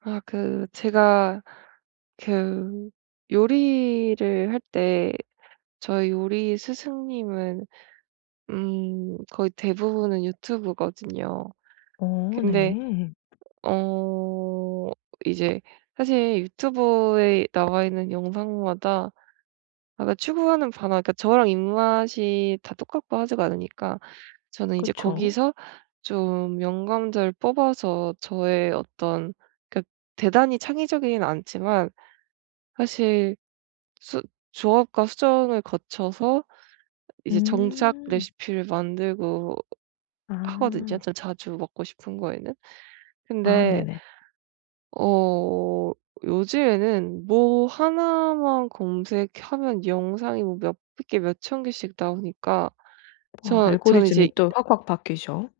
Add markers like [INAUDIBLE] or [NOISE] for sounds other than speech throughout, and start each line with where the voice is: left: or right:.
right: 제가 그 요리를 할 때 저희 요리 스승님은 거의 대부분은 유튜브거든요.
left: 어
right: 근데
left: 네.
right: 어 이제 사실, 유튜브에 나와 있는 영상마다 아까 추구하는 바나, 그러니까 저랑 입맛이 다 똑같고 하지가 않으니까 저는 이제
left: 그쵸.
right: 거기서 좀 영감자를 뽑아서 저의 어떤, 그러니까 대단히 창의적이진 않지만, 사실 수 조합과 수정을 거쳐서 이제 정착
left: 음.
right: 레시피를 만들고 하거든요,
left: 아.
right: 전 자주 먹고 싶은 거에는.
left: 아
right: 근데
left: 네네.
right: 어 요즘에는 뭐 하나만 검색하면 영상이 뭐 몇 개 몇 천 개씩 나오니까
left: 어
right: 저는 이제.
left: 알고리즘이 또 확확 바뀌죠.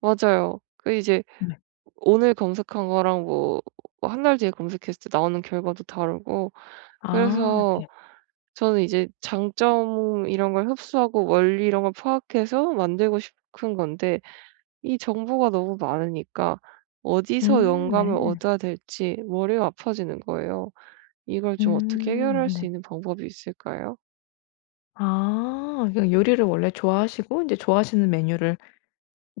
right: 맞아요. 그 이제
left: 네.
right: 오늘 검색한 거랑 뭐 뭐 한달 뒤에 검색했을 때 나오는 결과도 다르고,
left: 아
right: 그래서
left: 네.
right: 저는 이제 장점 이런 걸 흡수하고 원리 이런 걸 파악해서 만들고 싶은 건데, 이 정보가 너무 많으니까 어디서 영감을
left: 네.
right: 얻어야 될지 머리가 아파지는 거예요. 이걸 좀 어떻게 해결할 수
left: 네.
right: 있는 방법이 있을까요?
left: 아 그러니까 요리를 원래 좋아하시고 이제 좋아하시는 메뉴를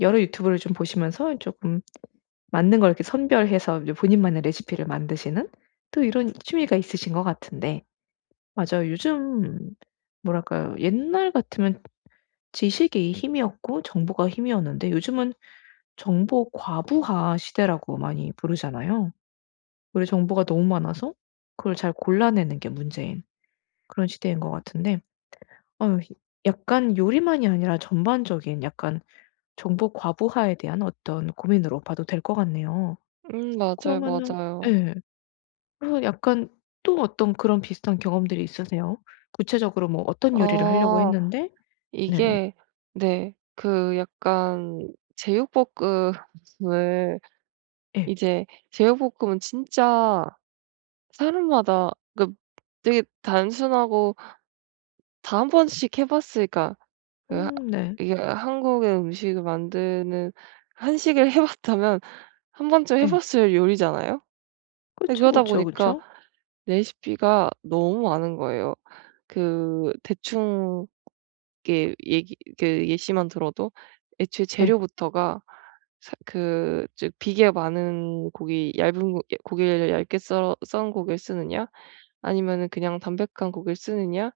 left: 여러 유튜브를 좀 보시면서 조금 맞는 걸 이렇게 선별해서 이제 본인만의 레시피를 만드시는 또 이런 취미가 있으신 것 같은데. 맞아요. 요즘 뭐랄까요? 옛날 같으면 지식이 힘이었고 정보가 힘이었는데, 요즘은 정보 과부하 시대라고 많이 부르잖아요. 우리 정보가 너무 많아서 그걸 잘 골라내는 게 문제인, 그런 시대인 것 같은데 어 약간 요리만이 아니라 전반적인 약간 정보 과부하에 대한 어떤 고민으로 봐도 될 것 같네요.
right: 맞아요,
left: 그러면은,
right: 맞아요.
left: 예. 그래서 약간 또 어떤 그런 비슷한 경험들이 있으세요? 구체적으로 뭐 어떤 요리를 하려고
right: 아
left: 했는데. 네네.
right: 이게, 네. 그 약간 제육볶음을,
left: 예.
right: 이제 제육볶음은 진짜 사람마다, 그 되게 단순하고 다 한 번씩 해 봤으니까, 그 하
left: 네.
right: 이게 한국의 음식을 만드는, 한식을 [LAUGHS] 해 봤다면 한 번쯤 해
left: 예.
right: 봤을 요리잖아요. 근데
left: 그쵸,
right: 그러다
left: 그쵸,
right: 보니까
left: 그쵸.
right: 레시피가 너무 많은 거예요. 그 대충 이게 얘기, 그 예시만 들어도 애초에
left: 예.
right: 재료부터가, 사 그 즉, 비계 많은 고기, 얇은 고 예, 고기를 얇게 썰어 썬 고기를 쓰느냐, 아니면은 그냥 담백한 고기를 쓰느냐,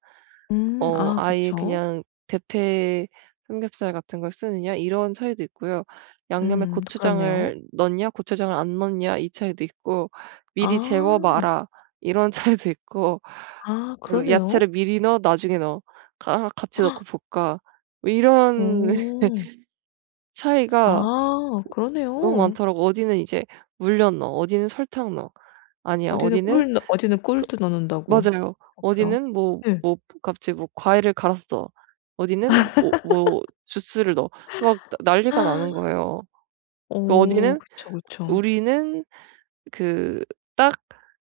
left: 아
right: 아예
left: 그쵸.
right: 그냥 대패 삼겹살 같은 걸 쓰느냐, 이런 차이도 있고요. 양념에
left: 그렇네요.
right: 고추장을 넣냐 고추장을 안 넣냐, 이 차이도 있고, 미리 재워
left: 아.
right: 마라, 이런 [LAUGHS] 차이도 있고,
left: 아
right: 그
left: 그러네요.
right: 야채를 미리 넣어 나중에 넣어, 가 같이 넣고 볶아, 뭐 이런 [LAUGHS]
left: 어.
right: 차이가
left: 아
right: 너무
left: 그러네요.
right: 많더라고요. 어디는 이제 물엿 넣어, 어디는 설탕 넣어, 아니야,
left: 어디는
right: 어디는,
left: 꿀 넣 어디는 꿀도 넣는다고.
right: 맞아요.
left: 그렇고요.
right: 어디는 뭐
left: 예.
right: 뭐 갑자기 뭐 과일을 갈았어. 어디는 오 뭐 주스를 넣어. 막 나 난리가 나는 거예요. 그
left: 어
right: 어디는
left: 그쵸, 그쵸.
right: "우리는 그 딱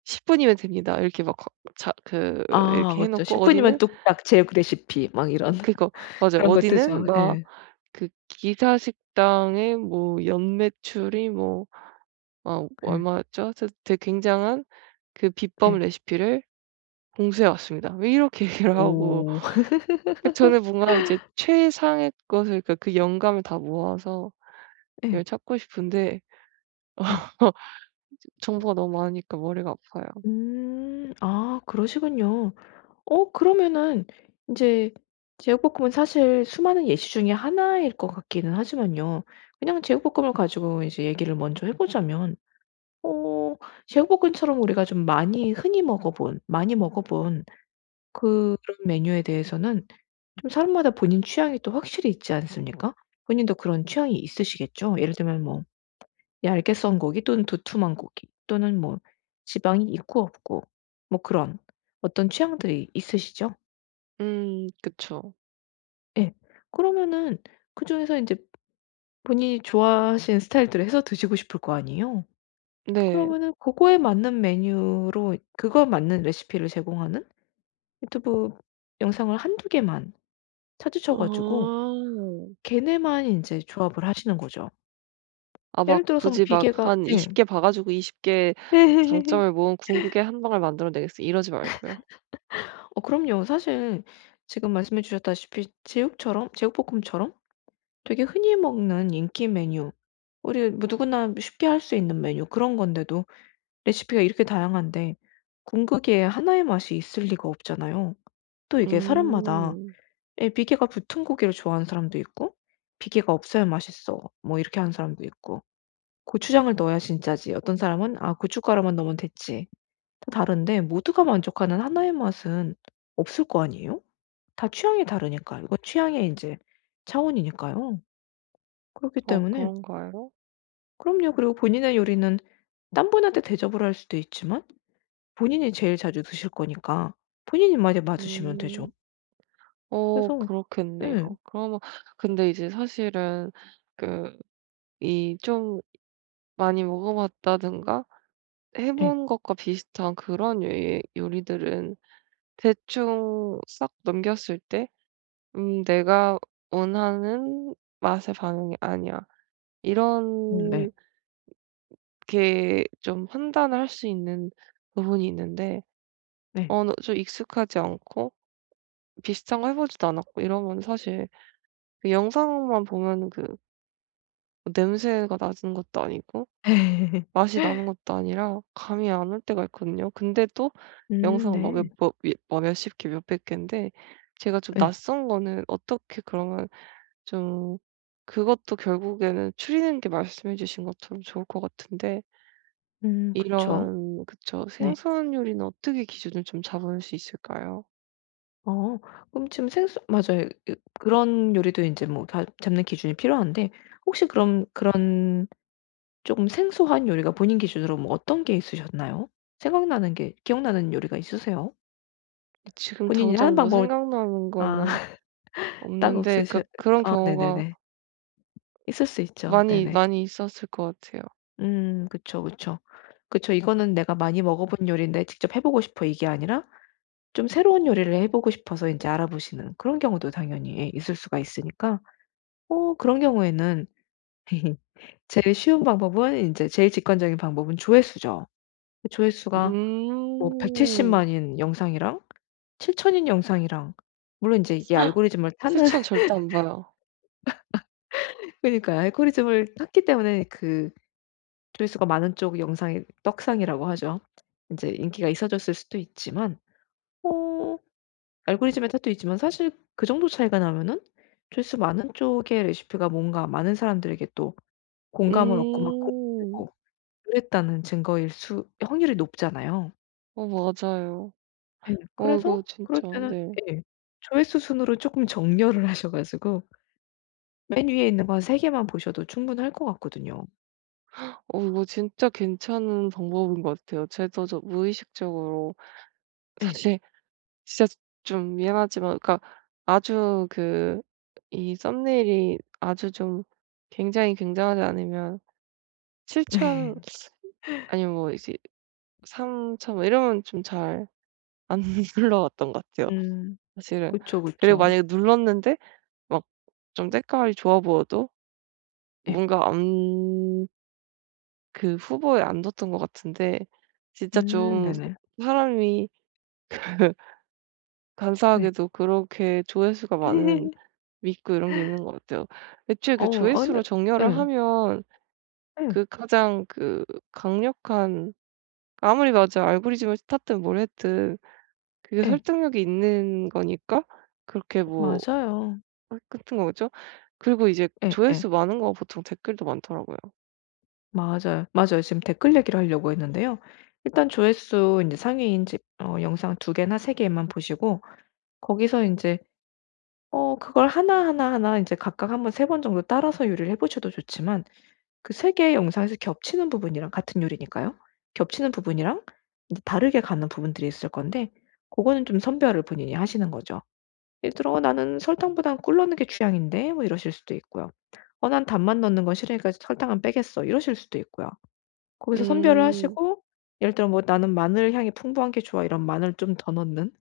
right: 10분 분이면 됩니다." 이렇게 막 거 자 그
left: 아
right: 이렇게 해
left: 그쵸.
right: 놓고,
left: 10 분이면
right: 어디는
left: 뚝딱 제육 레시피 막 이런 [LAUGHS]
right: 그거, 맞아요.
left: 그런 거 뜨죠.
right: 어디는 막
left: 예.
right: 그 기사 식당의 뭐 연매출이 뭐 막
left: 예.
right: 얼마였죠? 되게 굉장한 그
left: 예.
right: 비법 레시피를 공수해 왔습니다, 왜 이렇게 [LAUGHS] 얘기를 하고.
left: 오.
right: 그 저는 뭔가 이제 최상의 것을, 그러니까 그 영감을 다 모아서
left: 예.
right: 이걸 찾고 싶은데,
left: 네.
right: [LAUGHS] 정보가 너무 많으니까 머리가 아파요.
left: 음. 아 그러시군요. 어 그러면은 이제 제육볶음은 사실 수많은 예시 중에 하나일 것 같기는 하지만요. 그냥 제육볶음을 가지고 이제 얘기를 먼저 해 보자면 어 제육볶음처럼 우리가 좀 많이 흔히 먹어 본 많이 먹어 본 그런 메뉴에 대해서는 좀 사람마다 본인 취향이 또 확실히 있지 않습니까? 본인도 그런 취향이 있으시겠죠? 예를 들면 뭐 얇게 썬 고기 또는 두툼한 고기 또는 뭐 지방이 있고 없고 뭐 그런 어떤 취향들이 있으시죠?
right: 음, 그쵸.
left: 예. 그러면은 그중에서 인제 본인이 좋아하시는 스타일대로 해서 드시고 싶을 거 아니에요.
right: 네.
left: 그러면은 고거에 맞는 메뉴로, 그거에 맞는 레시피를 제공하는 유튜브 영상을 한 두 개만 찾으셔 가지고
right: 아.
left: 걔네만 인제 조합을 하시는 거죠.
right: 아,
left: 예를
right: 막
left: 들어서 뭐
right: 굳이 막
left: 비계가,
right: 한
left: 예.
right: 20개 봐 가지고 20개
left: [LAUGHS]
right: 장점을 모은 궁극의 한 방을 만들어 내겠어 이러지 말고요.
left: 어 그럼요. 사실 지금 말씀해 주셨다시피 제육처럼 제육볶음처럼 되게 흔히 먹는 인기 메뉴, 우리 뭐 누구나 쉽게 할 수 있는 메뉴 그런 건데도 레시피가 이렇게 다양한데 궁극이에 하나의 맛이 있을 리가 없잖아요. 또 이게 사람마다
right: 음.
left: 에, 비계가 붙은 고기를 좋아하는 사람도 있고 "비계가 없어야 맛있어." 뭐 이렇게 하는 사람도 있고, "고추장을 넣어야 진짜지." 어떤 사람은 "아 고춧가루만 넣으면 됐지." 다 다른데 모두가 만족하는 하나의 맛은 없을 거 아니에요? 다 취향이 다르니까. 이건 취향의 이제 차원이니까요. 그렇기
right: 어,
left: 때문에
right: 그런가요?
left: 그럼요. 그리고 본인의 요리는 딴 분한테 대접을 할 수도 있지만 본인이 제일 자주 드실 거니까 본인 입맛에 맞으시면 되죠.
right: 음. 어,
left: 그래서,
right: 그렇겠네요.
left: 예.
right: 그러면, 근데 이제 사실은 그 이 좀 많이 먹어 봤다든가 해
left: 예.
right: 본 것과 비슷한 그런 요리들은 대충 싹 넘겼을 때 '음 내가 원하는 맛의 반응이 아니야.'
left: 네.
right: 이렇게 좀 판단을 할 수 있는 부분이 있는데,
left: 네.
right: 어 너 좀 익숙하지 않고 비슷한 거 해 보지도 않았고 이러면 사실, 그 영상만 보면은 그 냄새가 나는 것도 아니고
left: [LAUGHS]
right: 맛이 나는 것도 아니라 감이 안 올 때가 있거든요. 근데 또 영상 막 몇
left: 네.
right: 뭐 몇 뭐 몇십 개 몇백 개인데, 제가 좀
left: 예.
right: 낯선 거는 어떻게 그러면, 좀 그것도 결국에는 추리는 게 말씀해 주신 것처럼 좋을 것 같은데,
left: 그쵸.
right: 이런 그쵸.
left: 네.
right: 생선 요리는 어떻게 기준을 좀 잡을 수 있을까요?
left: 어 그럼 지금 생수 맞아요. 그 그런 요리도 인제 뭐 다 잡는 기준이 필요한데 혹시 그럼 그런 쪼금 생소한 요리가 본인 기준으로 뭐 어떤 게 있으셨나요? 생각나는 게 기억나는 요리가 있으세요?
right: 지금
left: 본인이 하는
right: 당장 뭐
left: 방법을,
right: 생각나는
left: 아
right: 거는
left: [LAUGHS] 딱
right: 없는데, 그러니까
left: 없으셔
right: 그런
left: 아
right: 경우가
left: 네네네. 있을 수 있죠.
right: 많이
left: 네네.
right: 많이 있었을 것 같아요.
left: 그쵸, 그쵸. 그쵸. 이거는 내가 많이 먹어 본 요리인데 직접 해 보고 싶어 이게 아니라 좀 새로운 요리를 해 보고 싶어서 이제 알아보시는 그런 경우도 당연히 예 있을 수가 있으니까 어 그런 경우에는 제일 쉬운 방법은, 이제 제일 직관적인 방법은 조회수죠. 그 조회수가 뭐 1 7 0
right: 음.
left: 만인 영상이랑 7천인 영상이랑 물론 이제 이게 알고리즘을 타는
right: 실천
left: [LAUGHS]
right: 절대 안 봐요.
left: 그니까 알고리즘을 탔기 때문에 그 조회수가 많은 쪽 영상이 떡상이라고 하죠. 이제 인기가 있어졌을 수도 있지만 어 알고리즘의 탓도 있지만 사실 그 정도 차이가 나면은 조회수 많은 쪽의 레시피가 뭔가 많은 사람들에게 또 공감을 얻고 막
right: 음.
left: 공유되고 그랬다는 증거일 수 확률이 높잖아요.
right: 어, 맞아요.
left: 예.
right: 어,
left: 그래서
right: 이거
left: 그럴
right: 진짜,
left: 때는,
right: 네.
left: 예. 조회수 순으로 쪼끔 정렬을 [LAUGHS] 하셔 가지고 맨 위에 있는 거 한 세 개만 보셔도 충분할 것 같거든요.
right: 어, 이거 진짜 괜찮은 방법인 것 같아요. 저도 무의식적으로,
left: 예.
right: 사실 [LAUGHS] 진짜 좀 미안하지만, 그러니까 아주 그 이 썸네일이 아주 좀 굉장히 굉장하지 않으면 7천,
left: [LAUGHS]
right: 아니면 뭐 이제 3천 뭐 이러면 좀 잘 안 [LAUGHS] 눌러왔던 것 같아요,
left: 음.
right: 사실은.
left: 그쵸,
right: 그리고
left: 그쵸.
right: 만약에 눌렀는데 막 좀 색깔이 좋아 보여도
left: 예.
right: 뭔가 안, 그 후보에 안 뒀던 것 같은데, 진짜 좀
left: 네네.
right: 사람이 [LAUGHS]
left: 네.
right: 간사하게도 그렇게 조회수가 많으면
left: [LAUGHS]
right: 믿고, 이런 게 있는 것 같아요. 애초에
left: 어
right: 그
left: 아 근데,
right: 조회수로 정렬을
left: 예.
right: 하면
left: 예.
right: 그 가장 그 강력한, 아무리 맞아 알고리즘을 탔든 뭘 했든 그게
left: 예.
right: 설득력이 있는 거니까, 그렇게 뭐
left: 맞아요.
right: 같은 거겠죠? 그리고 이제
left: 예예.
right: 조회수 많은 거 보통 댓글도 많더라고요.
left: 맞아요, 맞아요. 지금 댓글 얘기를 하려고 했는데요. 일단 조회수 인제 상위인 집 어 영상 두 개나 세 개만 보시고 거기서 인제 어 그걸 하나하나하나 인제 각각 한번 세 번 정도 따라서 요리를 해 보셔도 좋지만 그 세 개의 영상에서 겹치는 부분이랑, 같은 요리니까요. 겹치는 부분이랑 인제 다르게 가는 부분들이 있을 건데 고거는 좀 선별을 본인이 하시는 거죠. 예를 들어 '어 나는 설탕보단 꿀 넣는 게 취향인데.' 뭐 이러실 수도 있고요. '어 난 단맛 넣는 건 싫으니까 설탕은 빼겠어.' 이러실 수도 있고요. 거기서 선별을
right: 음.
left: 하시고 예를 들어 뭐 '나는 마늘 향이 풍부한 게 좋아.' 이런, 마늘 좀 더 넣는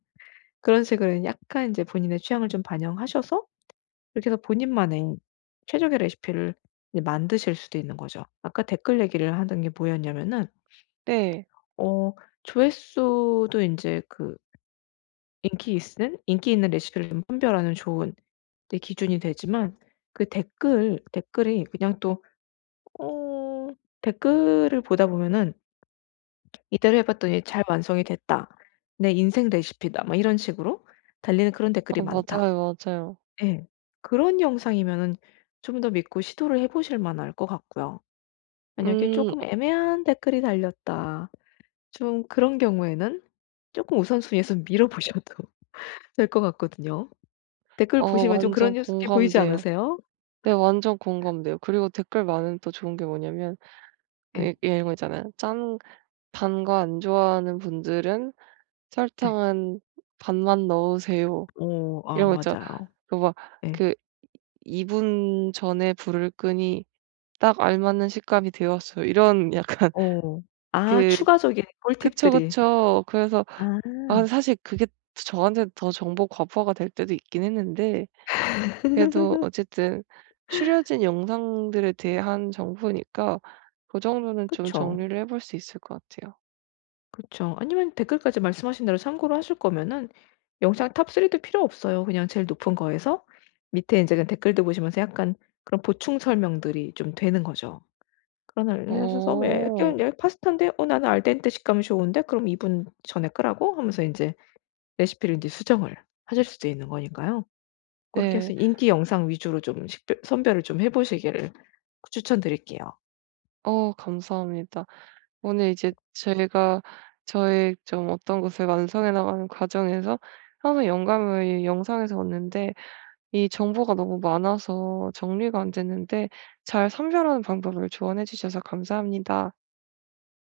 left: 그런 식으로 약간 이제 본인의 취향을 좀 반영하셔서 이렇게 해서 본인만의 최적의 레시피를 이제 만드실 수도 있는 거죠. 아까 댓글 얘기를 하던 게 뭐였냐면은
right: 네.
left: 어 조회수도 인제 그 인기 있는 레시피를 좀 선별하는 좋은 이제 기준이 되지만 그 댓글이 그냥 또 어 댓글을 보다 보면은 "이대로 해 봤더니 잘 완성이 됐다." "내 인생 레시피다." 막 이런 식으로 달리는 그런 댓글이
right: 어,
left: 많다.
right: 맞아요, 맞아요.
left: 예. 그런 영상이면은 좀 더 믿고 시도를 해 보실 만할 것 같고요. 만약에
right: 음.
left: 조금 애매한 댓글이 달렸다 좀 그런 경우에는 조금 우선순위에서 [LAUGHS] 밀어 보셔도 [LAUGHS] 될 것 같거든요. 댓글
right: 어,
left: 보시면 좀 그런
right: 완전
left: 뉴스게 보이지
right: 공감돼요.
left: 않으세요?
right: 네, 완전 공감돼요. 그리고 댓글 많은 또 좋은 게 뭐냐면,
left: 예.
right: 이 이런 거 있잖아요. 짠 단 거 안 좋아하는 분들은
left: 예.
right: "설탕은 반만 넣으세요."
left: 오 아
right: 이런 거 있죠.
left: 맞아요.
right: 그 막
left: 예.
right: 그 "2분 분 전에 불을 끄니 딱 알맞는 식감이 되었어요." 이런 약간
left: 오
right: [LAUGHS]
left: 아
right: 그
left: 추가적인
right: 그쵸,
left: 꿀팁들이.
right: 그쵸. 그래서
left: 아.
right: 아, 사실 그게 저한테는 더 정보 과부하가 될 때도 있긴 했는데, 그래도 어쨌든 추려진 영상들에 대한 정보니까 그 정도는 좀
left: 그쵸.
right: 정리를 해볼 수 있을 것 같아요.
left: 그렇죠. 아니면 댓글까지 말씀하신 대로 참고로 하실 거면은 영상 탑 3도 필요 없어요. 그냥 제일 높은 거에서 밑에 이제 그 댓글도 보시면서 약간 그런 보충 설명들이 좀 되는 거죠. 그런 걸 하셔서 왜
right: 오,
left: 약간, 야, 파스타인데 "어 나는 알덴테 식감이 좋은데 그럼 2분 전에 끄라고?" 하면서 이제 레시피를 이제 수정을 하실 수도 있는 거니까요. 그렇게
right: 네.
left: 해서 인기 영상 위주로 좀 식별 선별을 좀 해 보시기를 추천드릴게요.
right: 어, 감사합니다. 오늘 이제 희가 저의 좀 어떤 것을 완성해 나가는 과정에서 항상 영감을 영상에서 얻는데, 이 정보가 너무 많아서 정리가 안 됐는데 잘 선별하는 방법을 조언해 주셔서 감사합니다.